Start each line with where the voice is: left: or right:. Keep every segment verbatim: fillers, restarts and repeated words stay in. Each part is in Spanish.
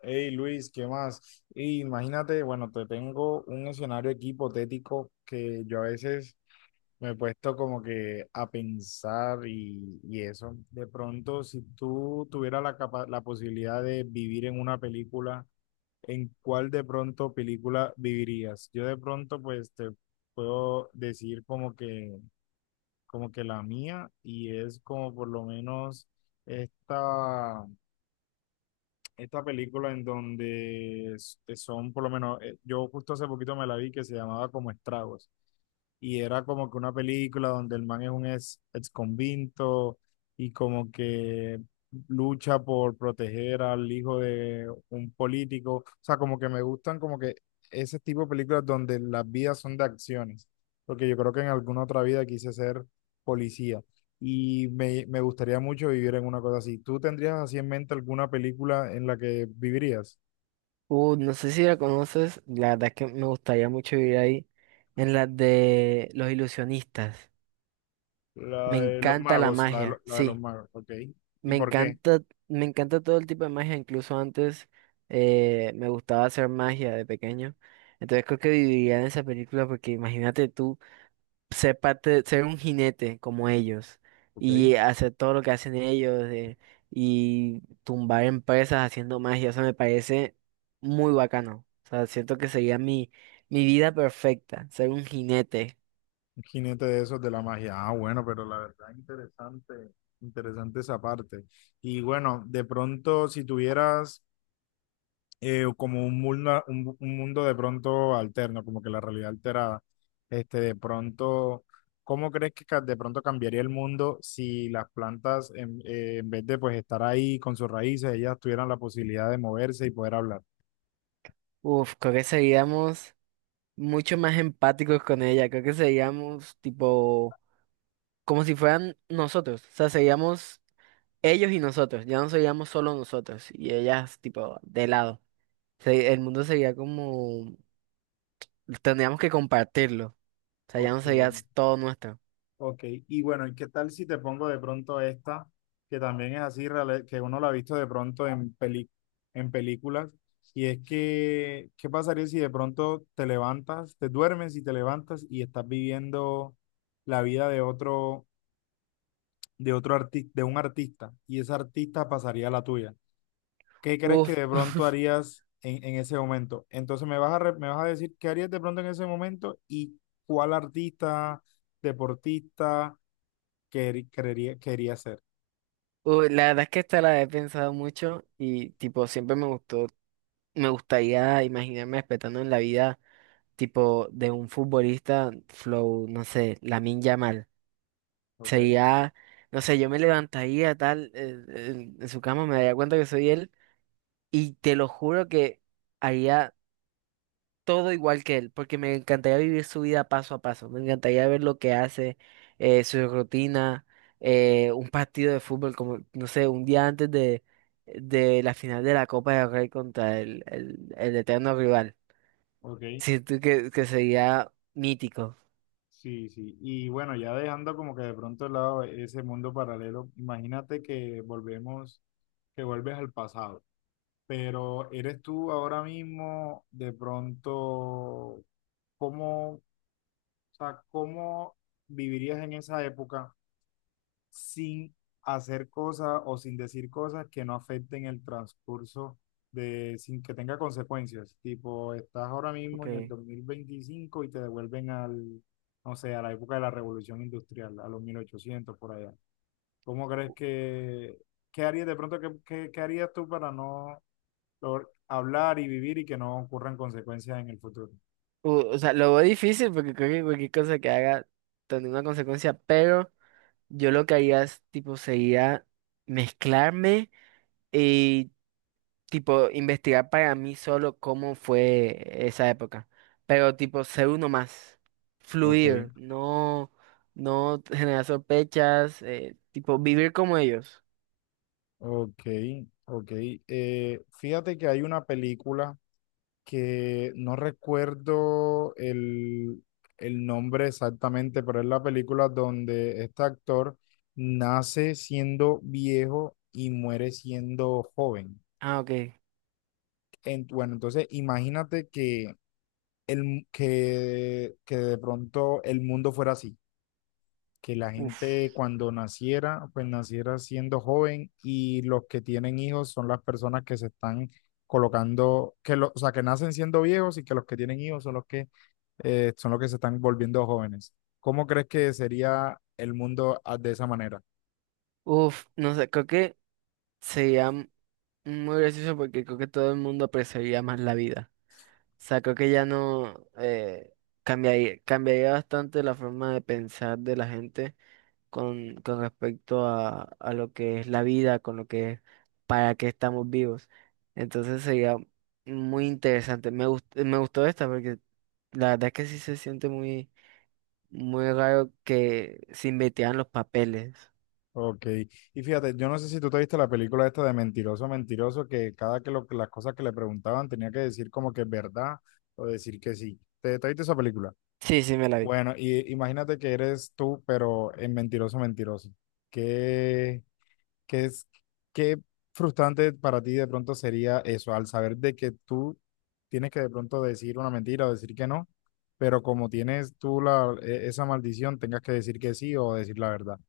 left: Hey Luis, ¿qué más? Y imagínate, bueno, te tengo un escenario aquí hipotético que yo a veces me he puesto como que a pensar y, y eso. De pronto, si tú tuvieras la, capa- la posibilidad de vivir en una película, ¿en cuál de pronto película vivirías? Yo de pronto, pues te puedo decir como que, como que la mía y es como por lo menos esta esta película en donde s- son, por lo menos, eh, yo justo hace poquito me la vi, que se llamaba como Estragos. Y era como que una película donde el man es un ex, ex convicto y como que lucha por proteger al hijo de un político. O sea, como que me gustan como que ese tipo de películas donde las vidas son de acciones, porque yo creo que en alguna otra vida quise ser policía y me, me gustaría mucho vivir en una cosa así. ¿Tú tendrías así en mente alguna película en la que vivirías?
right: Uh, no sé si la conoces, la verdad es que me gustaría mucho vivir ahí, en la de los ilusionistas. Me
left: La de los
right: encanta la
left: magos, la de, lo-
right: magia,
left: la de los
right: sí,
left: magos, ok. ¿Y
right: me
left: por qué?
right: encanta, me encanta todo el tipo de magia, incluso antes eh, me gustaba hacer magia de pequeño. Entonces creo que viviría en esa película porque imagínate tú ser parte, ser un jinete como ellos
left: Ok,
right: y hacer todo lo que hacen ellos eh, y tumbar empresas haciendo magia, eso me parece muy bacano. O sea, siento que sería mi, mi vida perfecta, ser un jinete.
left: un jinete de esos de la magia. Ah, bueno, pero la verdad interesante, interesante esa parte. Y bueno, de pronto si tuvieras eh, como un mundo, un, un mundo de pronto alterno, como que la realidad alterada. Este, de pronto, ¿cómo crees que ca- de pronto cambiaría el mundo si las plantas, en, eh, en vez de pues estar ahí con sus raíces, ellas tuvieran la posibilidad de moverse y poder hablar?
right: Uf, creo que seríamos mucho más empáticos con ella, creo que seríamos tipo como si fueran nosotros, o sea, seríamos ellos y nosotros, ya no seríamos solo nosotros y ellas tipo de lado. Se- El mundo sería como Tendríamos que compartirlo. O sea, ya
left: Ok.
right: no sería todo nuestro.
left: Ok, y bueno, ¿y qué tal si te pongo de pronto esta, que también es así, reale- que uno la ha visto de pronto en peli, en películas, y es que qué pasaría si de pronto te levantas, te duermes y te levantas y estás viviendo la vida de otro, de otro artista, de un artista, y ese artista pasaría a la tuya? ¿Qué crees que
right: Uf,
left: de pronto harías en, en ese momento? Entonces me vas a, re- me vas a decir qué harías de pronto en ese momento y cuál artista, deportista quer- querería- quería hacer.
right: uf, la verdad es que esta la he pensado mucho y tipo siempre me gustó, me gustaría imaginarme respetando en la vida tipo de un futbolista flow, no sé, Lamine Yamal.
left: Ok,
right: Sería, no sé, yo me levantaría tal eh, en en su cama, me daría cuenta que soy él y te lo juro que haría todo igual que él, porque me encantaría vivir su vida paso a paso, me encantaría ver lo que hace, eh, su rutina, eh, un partido de fútbol, como, no sé, un día antes de, de la final de la Copa del Rey contra el, el, el eterno rival.
left: ok,
right: Siento que, que sería mítico.
left: sí, sí. Y bueno, ya dejando como que de pronto de lado ese mundo paralelo, imagínate que volvemos, que vuelves al pasado, pero eres tú ahora mismo de pronto, ¿cómo, o sea, cómo vivirías en esa época, sin hacer cosas o sin decir cosas que no afecten el transcurso de, sin que tenga consecuencias? Tipo, estás ahora mismo en el
right: Okay.
left: dos mil veinticinco y te devuelven al, no sé, a la época de la revolución industrial, a los mil ochocientos por allá. ¿Cómo crees que, qué harías de pronto, qué, qué- qué harías tú para no lograr hablar y vivir y que no ocurran consecuencias en el futuro?
right: U- o sea, lo veo difícil porque creo que cualquier cosa que haga tendría una consecuencia, pero yo lo que haría es, tipo, sería mezclarme. Y tipo, investigar para mí solo cómo fue esa época. Pero, tipo, ser uno más,
left: Ok,
right: fluir, no, no generar sospechas, eh, tipo, vivir como ellos.
left: ok, ok. Eh, fíjate que hay una película que no recuerdo el, el nombre exactamente, pero es la película donde este actor nace siendo viejo y muere siendo joven.
right: Ah, ok.
left: En- bueno, entonces imagínate que, el, mu- que, que de pronto el mundo fuera así, que la gente
right: Uf,
left: cuando naciera, pues naciera siendo joven, y los que tienen hijos son las personas que se están colocando, que lo, o sea, que nacen siendo viejos y que los que tienen hijos son los que, eh, son los que se están volviendo jóvenes. ¿Cómo crees que sería el mundo a- de esa manera?
right: uf, no sé, creo que sería m- muy gracioso porque creo que todo el mundo apreciaría más la vida. O sea, creo que ya no eh, cambiaría, cambiaría bastante la forma de pensar de la gente. con, con respecto a, a lo que es la vida, con lo que es para qué estamos vivos. Entonces sería muy interesante. Me gustó, me gustó esta porque la verdad es que sí se siente muy, muy raro que se invirtieran los papeles.
left: Ok, y fíjate, yo no sé si tú te viste la película esta de Mentiroso, Mentiroso, que cada que lo- las cosas que le preguntaban tenía que decir como que es verdad o decir que sí. ¿Te, te viste esa película?
right: Sí, sí, me la vi.
left: Bueno, y imagínate que eres tú, pero en Mentiroso, Mentiroso. ¿Qué, qué es, qué frustrante para ti de pronto sería eso, al saber de que tú tienes que de pronto decir una mentira o decir que no, pero como tienes tú la, e- esa maldición, tengas que decir que sí o decir la verdad?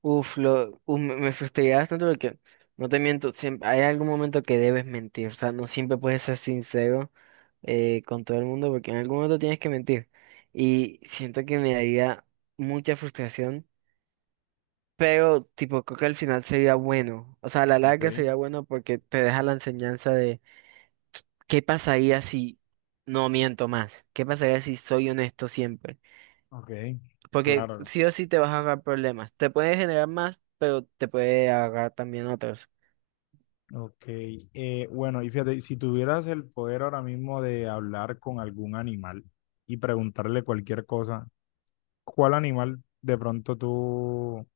right: Uf, lo, uf, me, me frustré bastante porque, no te miento, siempre, hay algún momento que debes mentir, o sea, no siempre puedes ser sincero eh, con todo el mundo porque en algún momento tienes que mentir. Y siento que me daría mucha frustración. Pero, tipo, creo que al final sería bueno. O sea, a la
left: Ok,
right: larga sería bueno porque te deja la enseñanza de qué pasaría si no miento más. ¿Qué pasaría si soy honesto siempre?
left: ok,
right: Porque
left: claro.
right: sí o sí te vas a agarrar problemas. Te puede generar más, pero te puede agarrar también otros.
left: Ok, eh, bueno, y fíjate, si tuvieras el poder ahora mismo de hablar con algún animal y preguntarle cualquier cosa, ¿cuál animal de pronto tú,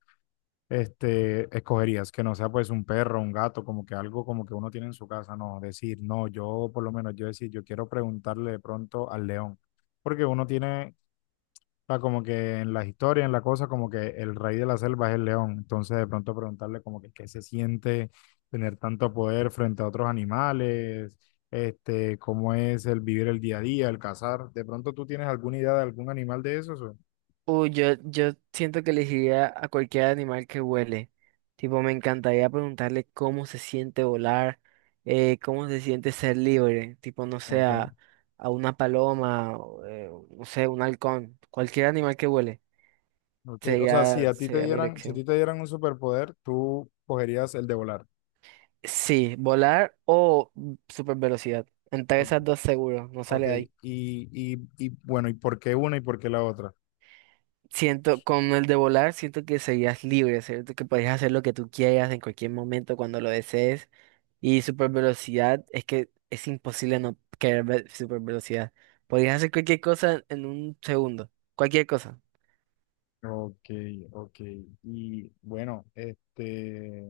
left: este, escogerías? Que no sea pues un perro, un gato, como que algo como que uno tiene en su casa. No, decir, no, yo por lo menos yo decir, yo quiero preguntarle de pronto al león, porque uno tiene, o sea, como que en las historias, en la cosa, como que el rey de la selva es el león, entonces de pronto preguntarle como que qué se siente tener tanto poder frente a otros animales. Este, cómo es el vivir el día a día, el cazar. ¿De pronto tú tienes alguna idea de algún animal de esos? O-
right: Uy, yo, yo siento que elegiría a cualquier animal que huele. Tipo, me encantaría preguntarle cómo se siente volar, eh, cómo se siente ser libre. Tipo, no sé, a,
left: ok.
right: a una paloma, o, eh, no sé, un halcón. Cualquier animal que huele
left: Ok, o sea, si
right: sería,
left: a ti te
right: sería mi
left: dieran, si a ti
right: elección.
left: te dieran un superpoder, tú cogerías el de volar.
right: Sí, volar o super velocidad. Entre
left: O-
right: esas dos seguro, no
left: ok,
right: sale de ahí.
left: y, y, y bueno, ¿y por qué una y por qué la otra?
right: Siento, con el de volar, siento que serías libre, ¿cierto? Que podrías hacer lo que tú quieras en cualquier momento, cuando lo desees. Y super velocidad, es que es imposible no querer ver super velocidad. Podrías hacer cualquier cosa en un segundo. Cualquier cosa.
left: Ok, ok. Y bueno, este,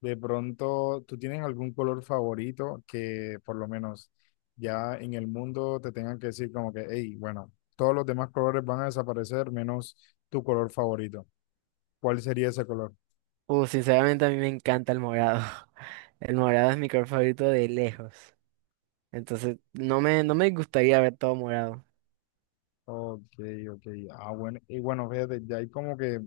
left: de pronto, ¿tú tienes algún color favorito, que por lo menos ya en el mundo te tengan que decir como que, hey, bueno, todos los demás colores van a desaparecer menos tu color favorito? ¿Cuál sería ese color?
right: Uh, sinceramente a mí me encanta el morado. El morado es mi color favorito de lejos. Entonces, no me, no me gustaría ver todo morado.
left: Ok, ok. Ah, bueno. Y bueno, fíjate, ya hay como que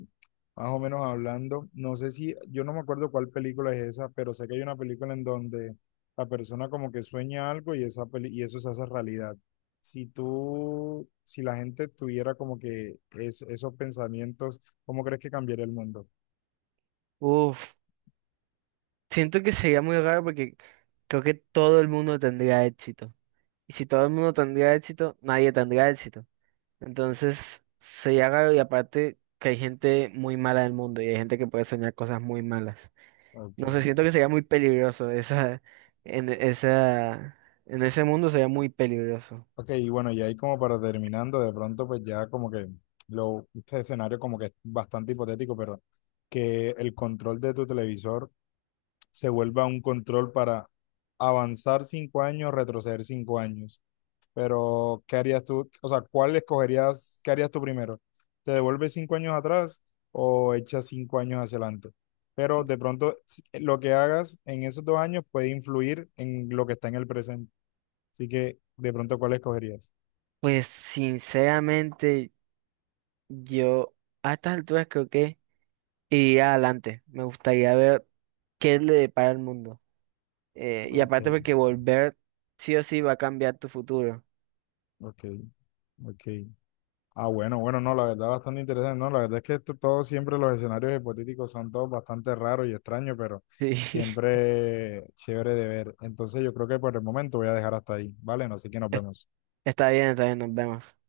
left: más o menos hablando. No sé si, yo no me acuerdo cuál película es esa, pero sé que hay una película en donde la persona como que sueña algo y esa peli- y eso se hace realidad. Si tú, si la gente tuviera como que es, esos pensamientos, ¿cómo crees que cambiaría el mundo?
right: Uf, siento que sería muy raro porque creo que todo el mundo tendría éxito. Y si todo el mundo tendría éxito, nadie tendría éxito. Entonces, se haga y aparte que hay gente muy mala del mundo y hay gente que puede soñar cosas muy malas.
left: Ok.
right: No sé, siento que sería muy peligroso esa, en esa, en ese mundo sería muy peligroso.
left: Ok, y bueno, y ahí como para terminando, de pronto pues ya como que lo, este escenario como que es bastante hipotético, pero que el control de tu televisor se vuelva un control para avanzar cinco años, retroceder cinco años. Pero, ¿qué harías tú? O sea, ¿cuál escogerías? ¿Qué harías tú primero? ¿Te devuelves cinco años atrás o echas cinco años hacia adelante? Pero de pronto si- eh, lo que hagas en esos dos años puede influir en lo que está en el presente. Así que, de pronto, ¿cuál escogerías?
right: Pues sinceramente, yo a estas alturas creo que iría adelante. Me gustaría ver qué le depara el mundo. Eh, y
left: Ok,
right: aparte porque volver sí o sí va a cambiar tu futuro.
left: ok, ok. Ah, bueno, bueno, no, la verdad bastante interesante, no, la verdad es que esto- todos siempre los escenarios hipotéticos son todos bastante raros y extraños, pero
right: Sí.
left: siempre chévere de ver. Entonces yo creo que por el momento voy a dejar hasta ahí, ¿vale? No, así que nos vemos.
right: Está bien, está bien, nos vemos.